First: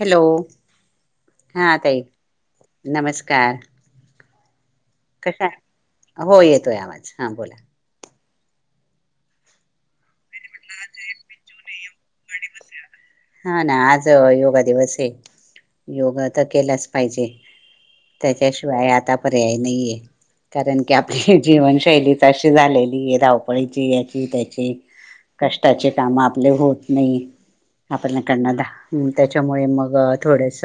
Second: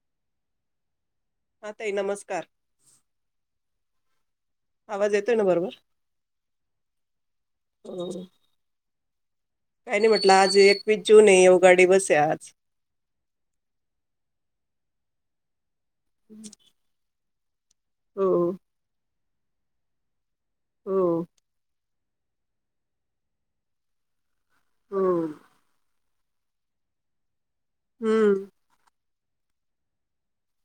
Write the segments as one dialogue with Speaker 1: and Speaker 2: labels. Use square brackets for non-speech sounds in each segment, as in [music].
Speaker 1: Hello हा
Speaker 2: ताई
Speaker 1: तई
Speaker 2: नमस्कार
Speaker 1: नमस्कार
Speaker 2: आवाज येतोय ना
Speaker 1: कशा
Speaker 2: बरोबर
Speaker 1: हो येतोय आवाज हा बोला
Speaker 2: काय नाही म्हट आज एकवीस जूनन आहे गाडी बस आज
Speaker 1: हा ना आज योगा दिवस आहे योगा तर केलाच पाहिजे
Speaker 2: हो
Speaker 1: त्याच्याशिवाय आता परर्याय नाही आहे कारण की
Speaker 2: हो
Speaker 1: आपली जीवनशैली तशी झालेली आहे धावपळीची याची त्या
Speaker 2: हो
Speaker 1: कष्टाचे त्यामुळ आपल होत नाही आहे. आपण
Speaker 2: हम्म
Speaker 1: करणार दहा. त्याच्यामुळ मग थोडस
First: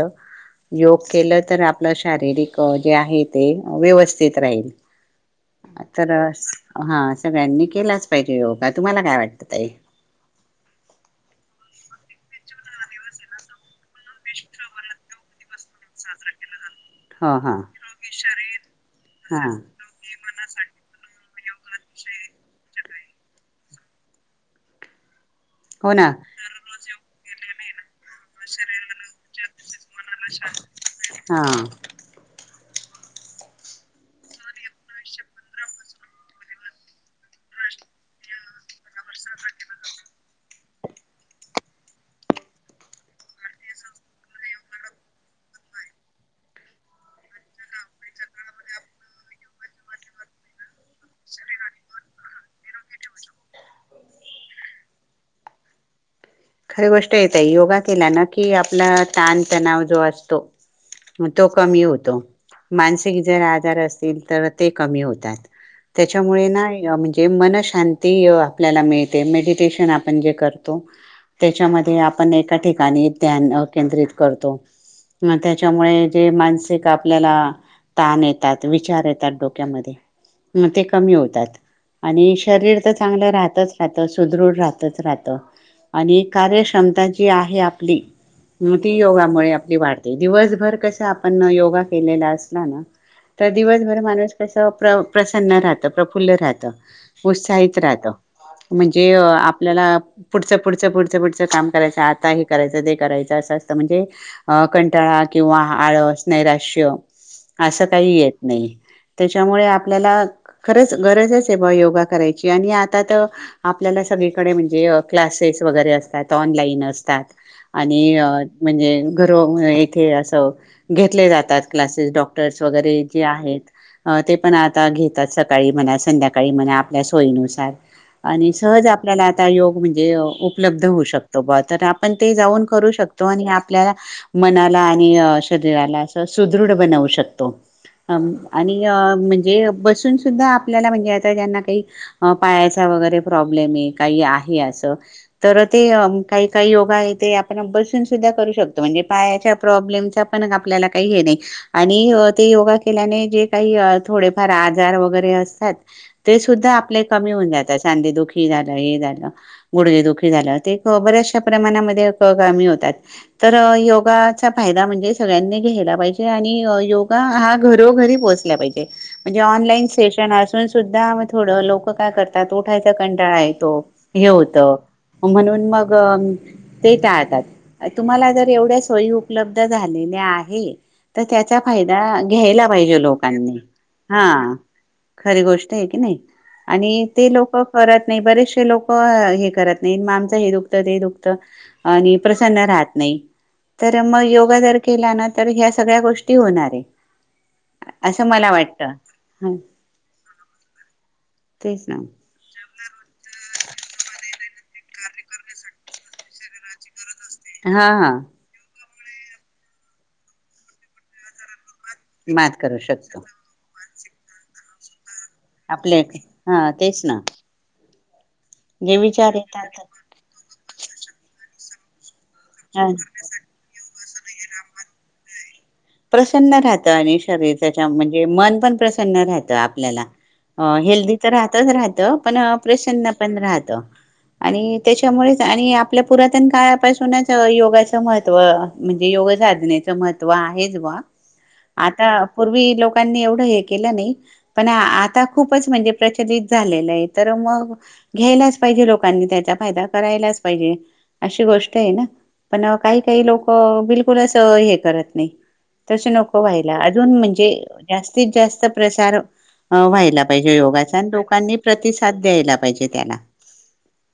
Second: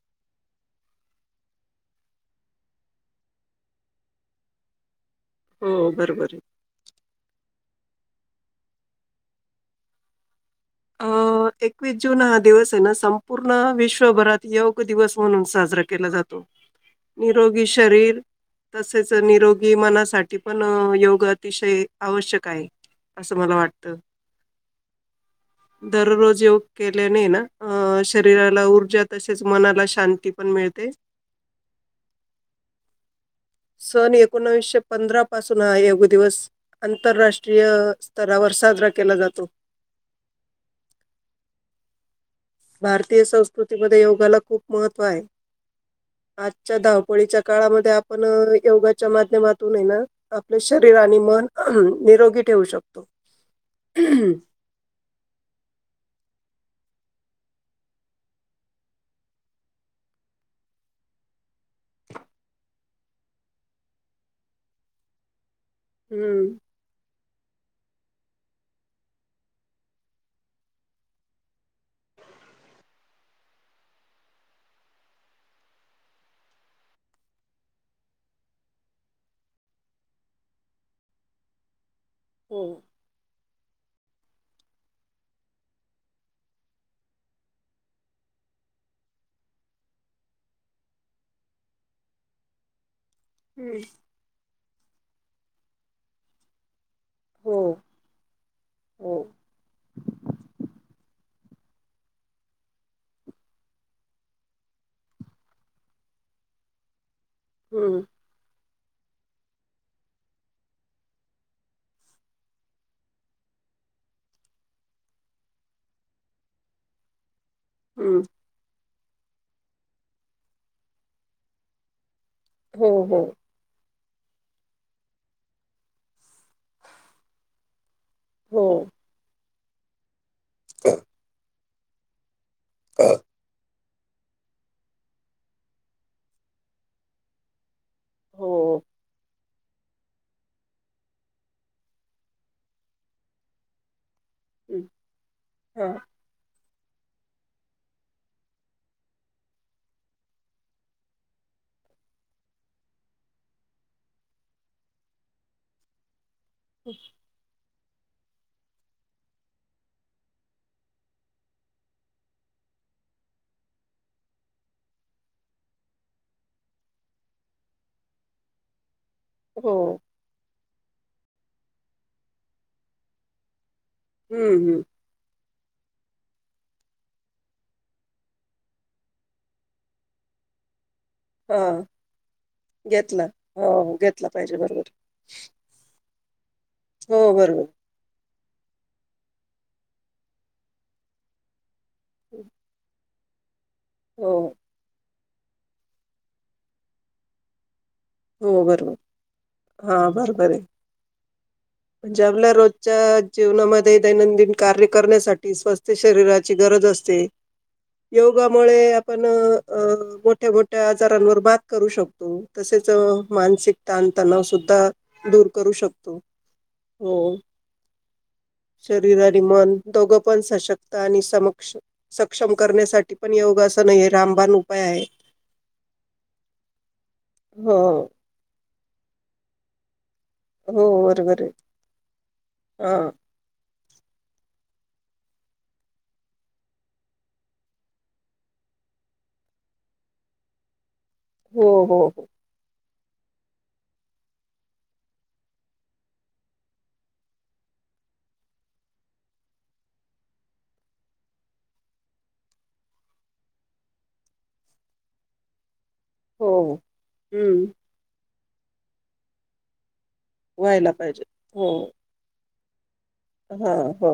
Speaker 1: योग केलं तर आपलं शारीरिक जे आहे ते व्यवस्थित राहील.
Speaker 2: हो
Speaker 1: तर
Speaker 2: बरोबर आहे
Speaker 1: हा सगळ्यांनी केलाच पाहिजे योगा तुम्हाला काय वाटत ताई.
Speaker 2: अ एकवीस जून हा दिवस आहे ना संपूर्ण विश्व जगभरात योग दिवस म्हणून साज- केला जातो
Speaker 1: हो हा
Speaker 2: निरोगी शरीर तसेच
Speaker 1: हा
Speaker 2: निरोगी मनासाठी पण योग अतिशय आवश्यक आहे. असं मला वाटत.
Speaker 1: हो ना
Speaker 2: दररोज योग केल्याने ना. अ, शरीराला ऊर्जा तसेच मनाला शांती पण मिळते.
Speaker 1: हा
Speaker 2: सन एकोणविसशे पंधरा पासून हा योग दिवस आंतरराष्ट्रीय स्तरावर साजरा केला जातो. भारतीय संस्कृतीमध्ये योगाला खूप महत्त्व आहे आजच्या धावपळीच्या काळामध्ये आपण योगाच्या माध्यमातूनही ना आपले शरीर आणि मन निरोगी ठेवू शकतो.
Speaker 1: खरी गोष्ट येत आहे योगा केला ना की आपला ताणतणाव जो असतो तो कमी होतो मानसिक जर आजार असतील तर ते कमी होतात. त्याच्यामुळे
Speaker 2: हम्म.
Speaker 1: ना. ज मनशांती आपल्याला मिळते मेडिटेशन आपण जे करतो. त्याच्यामध्ये आपण एका ठिकाणी ध्यान केंद्रित करतो म त्याच्यामुळे जे मानसिक आपल्याला ताण येतात विचार येतात डोक्यामध्ये म ते कमी होतात. आणि
Speaker 2: हो.
Speaker 1: शरीर तर चांगलं राहत राहत सुदृढ राहतच राहत. आणि कार्यक्षमता जी आहे आपली ती योगामुळे आपली वाढते दिवसभर कस आपण योगा केलेला असला ना. तर
Speaker 2: हम्म,
Speaker 1: दिवसभर माणूस क- प्र प्रसन्न राहत प्रफुल्ल राहत.
Speaker 2: हो.
Speaker 1: उत्साहित राहत म्हणजे
Speaker 2: हो.
Speaker 1: आपल्याला पुढचं- पुढचं -पुढचं काम करायचं आता हे करायचं ते करायचं असं असतं म्हणजे अ कंटाळा किंवा आळस नैराश्य. असं
Speaker 2: हम्म.
Speaker 1: काही येत नाही. त्याच्यामुळे आपल्याला खरंच गरजच आहे ब योगा करायची आणि आता तर आपल्याला सगळीकडे म्हणजे क्लासेस. वगैरे असतात ऑनलाईन असतात. आणि
Speaker 2: हम्म.
Speaker 1: म्हणजे- घरो इथे असं घेतले जातात क्लासेस डॉक्- डॉक्टरस
Speaker 2: हो.
Speaker 1: वगैरे जे
Speaker 2: हो.
Speaker 1: आहेत. अ ते पण आता घेतात सकाळी म्हणा संध्याकाळी म्हणा आपल्या सोयीनुसार. आणि
Speaker 2: हो.
Speaker 1: सहज आपल्याला- योग म्हणजे उपलब्ध होऊ शको बा तर आपण ते जाऊन करू शकतो आणि आप मनाला आणि शरीराला अस सुदृढ बनवू शकतो ह आणि
Speaker 2: हो.
Speaker 1: म्हणज ज बसून सुद्धा आपल्याला म्हणजे आता ज्यांना काही पायाचा वगैरे प्रॉब्लेम आहे काही आहे असं ते
Speaker 2: हां.
Speaker 1: काही काही योगा आपण बसून सुधा करू शकतो म्हणजे पायाच्या प्रब्लेम पण आपल्याला काही हे नाही आणि ते योगा केल्याने जे काही थोडेफार आजार वरे असतात ते सुद्धा आपले कमी होऊन जात चांदे दुखी झालं हे झालं गुड दुखी झा ते बऱ्याचशा प्रमाणामध्ये कामी होतात तर योगाचा फायदा म्हणजे सगळ्यांनी घ्यायला पाहिजे आणि योगा हा घरोघरी पोहोचला पाहिजे म्हणजे
Speaker 2: हो.
Speaker 1: ऑनलाईन सेशन असून सुद्धा थोडं लोक काय करतात उठायच कंटाळा येतो हे
Speaker 2: हं.
Speaker 1: होतं
Speaker 2: हं.
Speaker 1: म्हणून मग ते टाळतात तुम्हाला जर एवढ्या सोयी उपलब्ध झालेल्या आहेत. तर त्याचा
Speaker 2: हां.
Speaker 1: फायदा घ्यायला पाहिजे
Speaker 2: घेतला.
Speaker 1: लोकांनी
Speaker 2: हो.
Speaker 1: हा
Speaker 2: घेतला पाहिजे बरोबर.
Speaker 1: खरी गोष्ट आहे की नाही. आणि ते
Speaker 2: हो
Speaker 1: लोक
Speaker 2: बरोबर.
Speaker 1: करत नाही बरेच लोक हे करत. नाही मा आमचं हे दुखतं ते दुखतं. आणि प्रसन्न राहत नाही. तर मग
Speaker 2: हो
Speaker 1: योगा जर केला ना. तर ह्या सगळ्या गोष्टी होणार आहे. असं मला
Speaker 2: हो
Speaker 1: वाटतं
Speaker 2: बरोबर
Speaker 1: ह
Speaker 2: हा बरोबर आहे
Speaker 1: तेच ना
Speaker 2: म्हणजे आपल्या रोजच्या जीवनामध्ये दैनंदिन कार्य करण्यासाठी स्वस्थ शरीराची गरज असते.
Speaker 1: हा हा
Speaker 2: योगामुळेळे. पण मोठ्या मोठ्या आजारांवर बात करू शकतो
Speaker 1: मात करू
Speaker 2: तसेच.
Speaker 1: शकतो
Speaker 2: मानसिक तता नाव सुद्धा दूर करू
Speaker 1: आपले
Speaker 2: शकतो
Speaker 1: हा तेच ना
Speaker 2: हो
Speaker 1: जे
Speaker 2: शरीर
Speaker 1: विचार
Speaker 2: आणि मन
Speaker 1: येतात
Speaker 2: दोघं पण सशक्त आणि समक्ष सक्षम
Speaker 1: ह
Speaker 2: करण्यासाठी पण योग असं नाही आहे. रामबाान उपाय आहे.
Speaker 1: प्रसन्न राहतं अनिश
Speaker 2: हो
Speaker 1: म्ह म पण कर राहत आपल्याला अ
Speaker 2: हो
Speaker 1: हेल्दी तर
Speaker 2: बरोबर आहे
Speaker 1: राहतच राहतं पण
Speaker 2: हा
Speaker 1: प्रसन्न पण राहत. आणि त्याच्यामुळेच आणि आपल्या पुरातन काळापासूनच योगाचं महत्त्व म्हणजे योग साधनेचं महत्त्व आहे.
Speaker 2: हो
Speaker 1: [inaudible]
Speaker 2: हो
Speaker 1: आता
Speaker 2: हो
Speaker 1: पूर्वी लोक लोकांनी एवढं हे केलं नाही पण आता खूपच म्हणजे प्रचलित झालेलं आहे तर मग घ्यायलाच पाहिजे लोकांनी त्याचा फायदा करायलाच पाहिजे अशी गोष्ट आहे ना पण काही काही लोक बिलकुलच हे करत नाही. तस नको
Speaker 2: हो
Speaker 1: व्हायला अजून म्हणजे
Speaker 2: हम्म
Speaker 1: जास्तीत जास्त प्रचार व्हायला. पाहिजे
Speaker 2: व्हायला
Speaker 1: योगचान
Speaker 2: पाहिजे
Speaker 1: लोकांनी
Speaker 2: हो.
Speaker 1: प्रतिसाद द्यायला. पाहिजे त्याला
Speaker 2: हा हो.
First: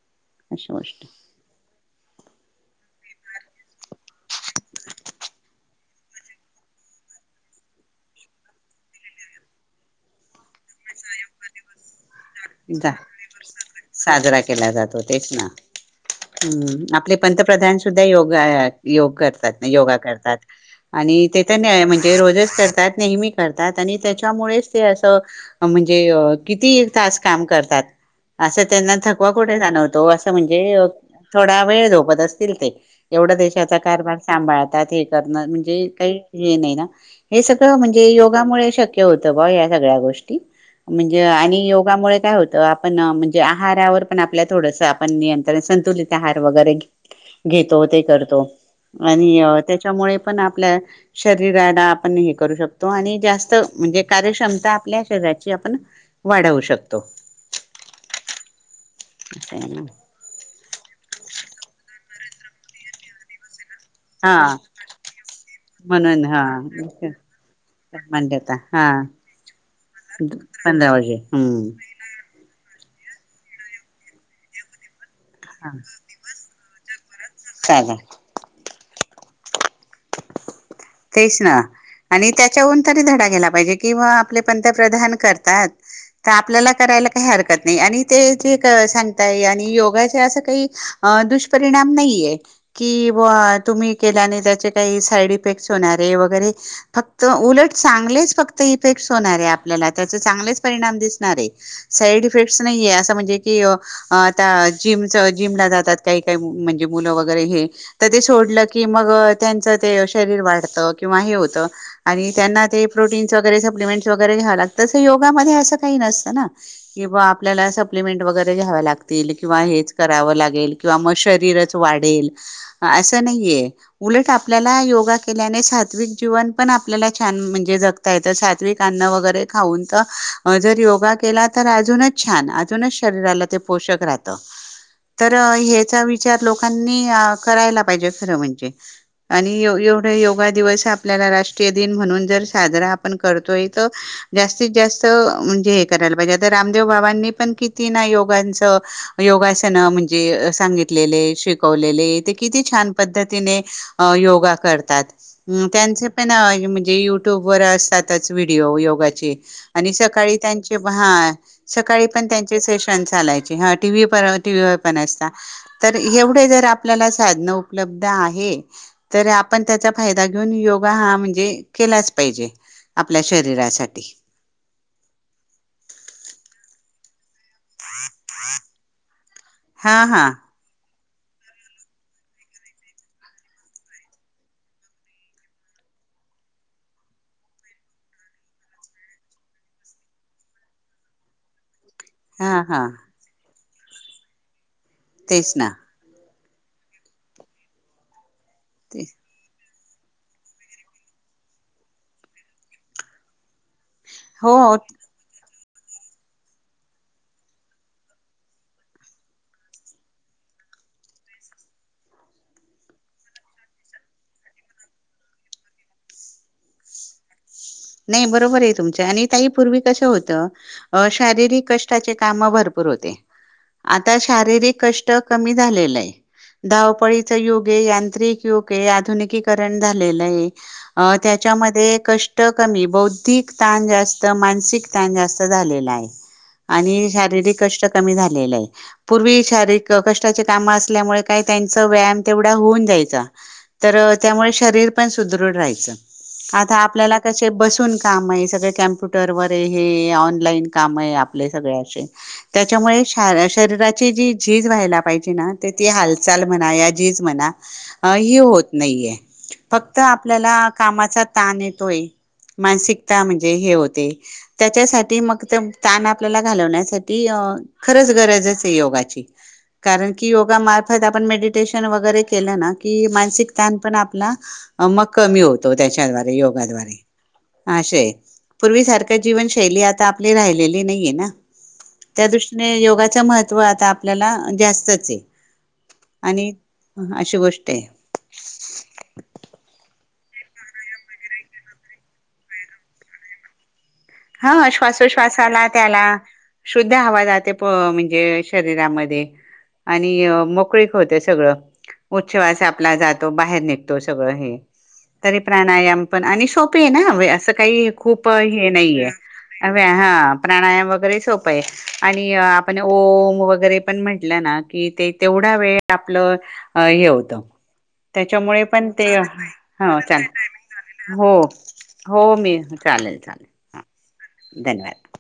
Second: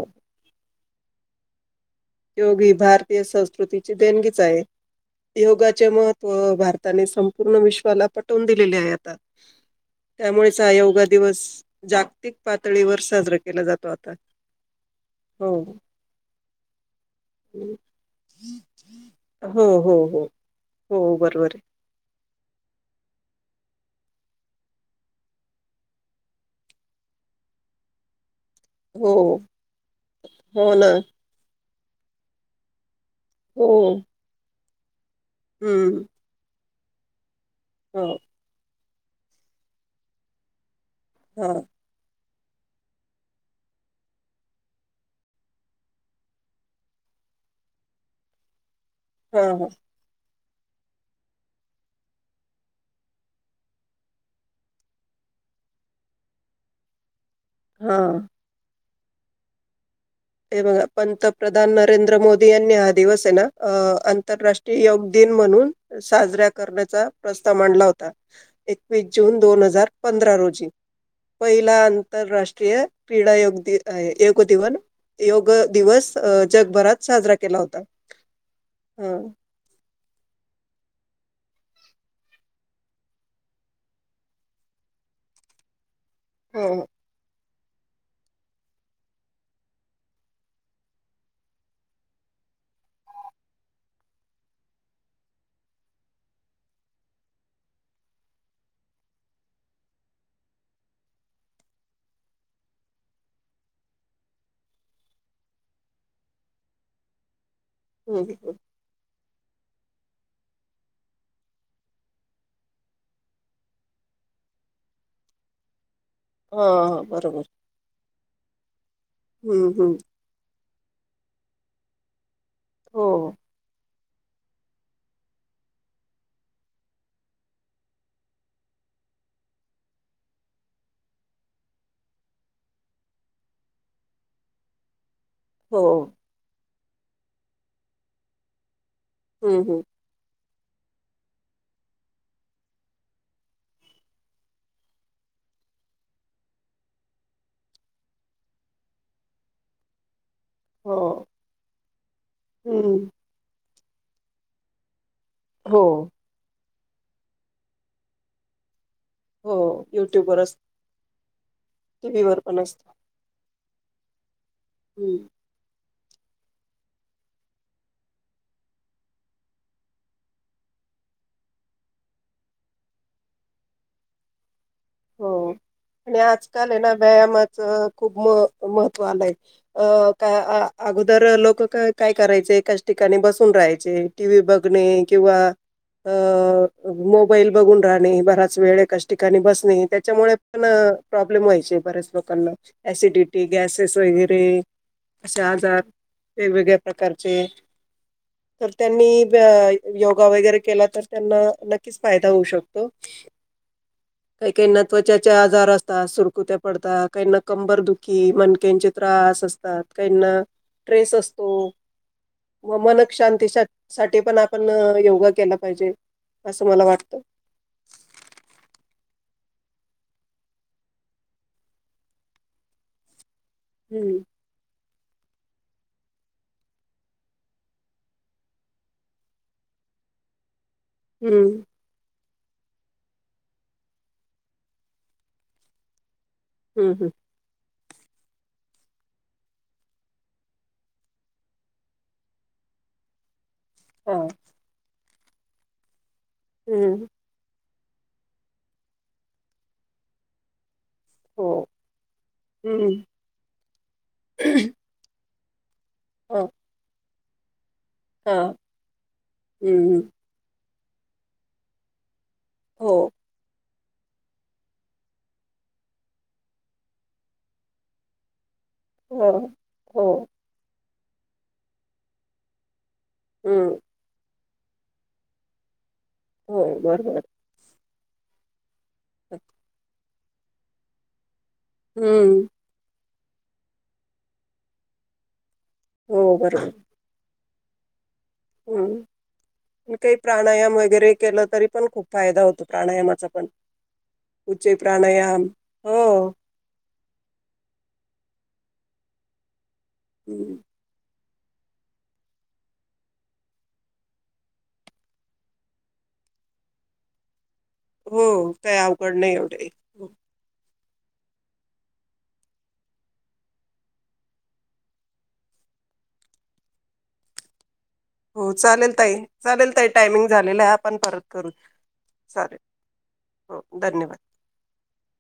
Speaker 1: विषष्ट
Speaker 2: योग ही भारतीय संस्कृतीची देणगीच आहे योगाचे महत्त्व भारताने संपूर्ण विश्वाला पटवून दिलेले आहे आता त्यामुळेच हा योगा दिवस जाग.
Speaker 1: एकदा साजरा केला जातो तेच ना
Speaker 2: हो.
Speaker 1: हम्. आपले पंतप्रधान सुद्धा योग योग करतात
Speaker 2: हो हो
Speaker 1: योगा
Speaker 2: हो
Speaker 1: करतात
Speaker 2: हो
Speaker 1: आणि तेथ
Speaker 2: बरोबर आहे
Speaker 1: म्हणजे रोजच तात नेहमी करतात आणि त्याच्यामुळेच ते असं म्हणजे किती तास काम करतात असं त्यांना
Speaker 2: हो
Speaker 1: थकवा कुठे जाणवतो असं म्हणजे
Speaker 2: हो ना
Speaker 1: थोडा वेळ झोपत असतील ते एवढा
Speaker 2: हो.
Speaker 1: देशाचा कारभार सांभाळत [unintelligible] कर म्हणजे
Speaker 2: हम्म
Speaker 1: काही हे नाही ना हे सगळं
Speaker 2: हो
Speaker 1: म्हणजे योगामुळे शक्य होतं भा या सगळ्या गोष्टी म्हणजे
Speaker 2: हा
Speaker 1: आणि योगामुळे काय होत आपण म्हणजे आहारावर पण आपल्या थोडस आपण नियंत्रण संतुलित आहार वगैरे घेतो ते करतो आणि
Speaker 2: हा हा
Speaker 1: त्याच्यामुळे आपण आपल्या शरीराला आपण हे करू शकतो आणि जास्त म्हणजे कार्यक्षमता आपल्या शरीराची आपण वाढवू शकतो कत्तो
Speaker 2: हा
Speaker 1: ह
Speaker 2: प्र्रधान नरेंद्र मोदी यांनी हा दिवस आहे ना अ
Speaker 1: हा
Speaker 2: आंतरराष्ट्रीय योग दिन म्हणून
Speaker 1: म्हणून हा
Speaker 2: साजरा करण्याचा प्रस्ताव मांडला होता
Speaker 1: मांडता हा
Speaker 2: एकवीस जून दोन हजार पंधरा रोजी
Speaker 1: पंधरा वाजे हम्म
Speaker 2: पहिला आंतरराष्ट्रीय क्रीडा योगदीन योग दिवन. योग
Speaker 1: हा
Speaker 2: दिवस अ जगभरात साजरा केला होता.
Speaker 1: चालेल
Speaker 2: हां
Speaker 1: तेच ना आणि त्याच्याहून तरी धडा घ्यायला पाहिजे किंवा आपले पंतप्रधान करतात. तर
Speaker 2: हो
Speaker 1: आपल्याला करायला काही हरकत. नाही आणि ते ज सांगताय आणि योगाचे असं काही दुष्परिणाम नाहीय कि बघा तुम्ही केल्याने त्याचे काही साईड! इफेक्ट होणारे वगैरे फक्त उलट चांगलेच फक्त इफेक्ट होणारे आपल्याला त्याचे चांगलेच परिणाम दिसणार आहे साईड इफेक्टस नाहीये असं म्हणजे की आता जिमच जिमला जातात काही काही म्हणजे मुलं वगैरे हे! तर ते
Speaker 2: हम्म हम्म.
Speaker 1: सोडलं की मग- त्यांच आहे ते यश! शरीर वाढत किंवा हे होत आणि त्यांना ते प्रोटीनच वगैरे सप्लीमेंट वगैरे घ्यावे लागतात तसं योगामध्ये अस का! काही नसत ना
Speaker 2: हा हा,
Speaker 1: किंवा
Speaker 2: बरोबर
Speaker 1: आपल्याला अस! पेमेंट वगैरे घ्यावे लागतात. केलं किंवा
Speaker 2: हम्म
Speaker 1: हेच
Speaker 2: हम्म
Speaker 1: करावं लागेल. किंवा मग शरीरच वाढेल.
Speaker 2: हो
Speaker 1: असं नाहीये. उलट आपल्याला योग- योगा केल्याने सात्विक जीवन पण आपल्याला छान म्हणजे जगता येत सात्विक अन्न वगैरे खाऊन तर जर योगा केला तर अजूनच छान अजूनच शरीराला ते पोषक राहत. तर
Speaker 2: हो
Speaker 1: ह्याचा विचार लोक! लोकांनी करायला पाहिजे खर म्हणजे. आणि
Speaker 2: हम्म
Speaker 1: येऊन-
Speaker 2: हम्म
Speaker 1: येऊन योगा दिवस आपल्या राष्टीय दिन म्हणून जर साजरा आपण करतोय तर जास्तीत जास्त म्हणजे हे करायला पाहिजे आ रामदेव बाबांनी पण किती योगांचं योगासन म्हणजे!
Speaker 2: हो
Speaker 1: सांगितलेले शिकवलेले ते किती छान
Speaker 2: हम्म
Speaker 1: पद्धतीने- योगा करत- त्यात हां
Speaker 2: हो
Speaker 1: त्यांचे पण आहे मन - युट्यूब वर असतातच व्हिडिओ योगाचे!
Speaker 2: हो
Speaker 1: आणि
Speaker 2: युट्यूब
Speaker 1: सकाळी
Speaker 2: वर असत
Speaker 1: त्यांचे भान - सकाळी
Speaker 2: टीव्ही
Speaker 1: पण
Speaker 2: वर
Speaker 1: त्यांचे
Speaker 2: असत
Speaker 1: सेशन चालायचे. हा टी वी वर. टी वी ओपन
Speaker 2: हम्म
Speaker 1: असता. तर एवढे जर आपल्याला साधन उपलब्ध आहे तर आ - आपण त्याचा फायदा घेऊन योगा हा म्हणजे केलाच पाहिजे आपल्या शरीरासाठी!
Speaker 2: हो आणि आजकाल आहे ना व्यायामात! च खूप महत्व आलंय अ
Speaker 1: हा हा
Speaker 2: का आ - अगोदर लोक का काय करायचे एकाच ठिकाणी बसून राहायचे टी व्ही बघणे किंवा अ मोबाईल बघून राहणे बराच वेळे एकाच ठिकाणी बसणे. आ! त्याच्यामुळे पण प्रॉब्लेम व्हायचे बरेच.
Speaker 1: हा
Speaker 2: कलो
Speaker 1: हा
Speaker 2: एसिडिटी गॅसेस वगैरे अशा
Speaker 1: तेच ना
Speaker 2: हजार वेगवेगळ्या प्रकारचे तर
Speaker 1: ते
Speaker 2: त्यांनी योगा वगैरे केला तर त्यांना नक्कीच फायदा होऊ शकतो काही
Speaker 1: हो
Speaker 2: काहींना त्वचाचे आजार असतात सुरकुत्या पडतात काहीना कंबर दुखी मणक्यांचे त्रास असतात काहीना ट्रेस असतो म मनक शांती साठी पण आपण योगा केला पाहिजे असं मला वाटत
Speaker 1: नाही बरोबर आहे तुमच्या आणि त्याही पूर्वी कसं होतं शारीरिक कष्टाचे काम भरपूर होते
Speaker 2: हम्म.
Speaker 1: आता शारीरिक कष्ट कमी झालेलं आहे धावपळीच युग यांत्रिक युग आहे आधुनिकीकरण झालेलंय अ
Speaker 2: हम्म.
Speaker 1: त्याच्यामध्ये क कमी बौद्धिक ताण जास्त मानसिक ताण जास्त झालेला आहे
Speaker 2: हम्म.
Speaker 1: आणि
Speaker 2: हम्म.
Speaker 1: शारीरिक कष्ट क झा पूर्वी शारीरिक का काम असल्यामुळे काही त्यांचा व्यायाम तेवढा होऊन जायचा तर
Speaker 2: हा.
Speaker 1: त्यामुळे शरीर पण सुदृढ राहाचं... आता
Speaker 2: हम्म.
Speaker 1: आपल्याला... बसून काम आहे सगळे कम्प्युटर वर आहे हे ऑनलाईन... काम आपले
Speaker 2: हो.
Speaker 1: सगळेे
Speaker 2: हम्म.
Speaker 1: त्याच्यामुळे श शरीराची जी झीज व्हायला पाहिजे ना... ते ती हालचाल
Speaker 2: ह.
Speaker 1: म्हणा... झीज म्हणा.
Speaker 2: हा.
Speaker 1: होत नाहीये फक्त
Speaker 2: हम्म.
Speaker 1: आपल्याला... कामाचा ताण येतोय.
Speaker 2: हो.
Speaker 1: मानसिकता म्हणजे हे होत.. त्याच्यासाठी मग तण आपल्याला घालवण्यासाठी खरंच गरज.. योगाची
Speaker 2: हो. हो.
Speaker 1: कारण की योग... त आपण मेडिटेशन वगैरे केलं ना. कि मानसिक
Speaker 2: हम्म.
Speaker 1: ताण पण आपला... मग कमी होतो. त्याच्यादवारे
Speaker 2: हो.
Speaker 1: योगाद्वारे..
Speaker 2: बरोबर.
Speaker 1: असे.. पूर्वी सारख्या जीवनशैली आता... आपले राहिलेले नाहीये ना... त्या
Speaker 2: हम्म.
Speaker 1: दृष्टीने योगा.. महत्व आता आपल्याला जास्तच आहे...
Speaker 2: हो.
Speaker 1: आणि अशी गोष्टी... तेे...
Speaker 2: हम्... काही प्राणायाम वगैरे केलं तरी पण खूप फायदा होतो प्राणायामाचा पण..
Speaker 1: हा
Speaker 2: उच्चे प्राणायाम
Speaker 1: श्वासोश्वासाला
Speaker 2: हो
Speaker 1: त्याला शुद्ध हवा जाते म्हणजे... शरीरामध्ये.. आणि मोकळी खा होते.... सगळ श्वास आपला जातो बाहेर निघतो सगळं हे तरी प्राणायाम पण आणि सोपे आहे ना अस... काही खूप
Speaker 2: हो
Speaker 1: हे
Speaker 2: काय
Speaker 1: नाहीे..
Speaker 2: अवघड नाही एवढे
Speaker 1: अ्या हा प्राणायाम.. वगैरे सोप आहे आणि आपण ओम वगैरे पण म्हटलं ना कि ते तेवढा वेळ आपलं हे होत....
Speaker 2: हो
Speaker 1: त्याच्यामुळे पण
Speaker 2: चालेल
Speaker 1: ते
Speaker 2: ताई चालेल ताई
Speaker 1: ह
Speaker 2: टायमिंग झालेला आहे आपण
Speaker 1: चालेल
Speaker 2: परत
Speaker 1: हो
Speaker 2: करू
Speaker 1: हो मी
Speaker 2: चालेल
Speaker 1: चालेल
Speaker 2: हो
Speaker 1: चालेल.
Speaker 2: धन्यवाद
Speaker 1: धन्यवाद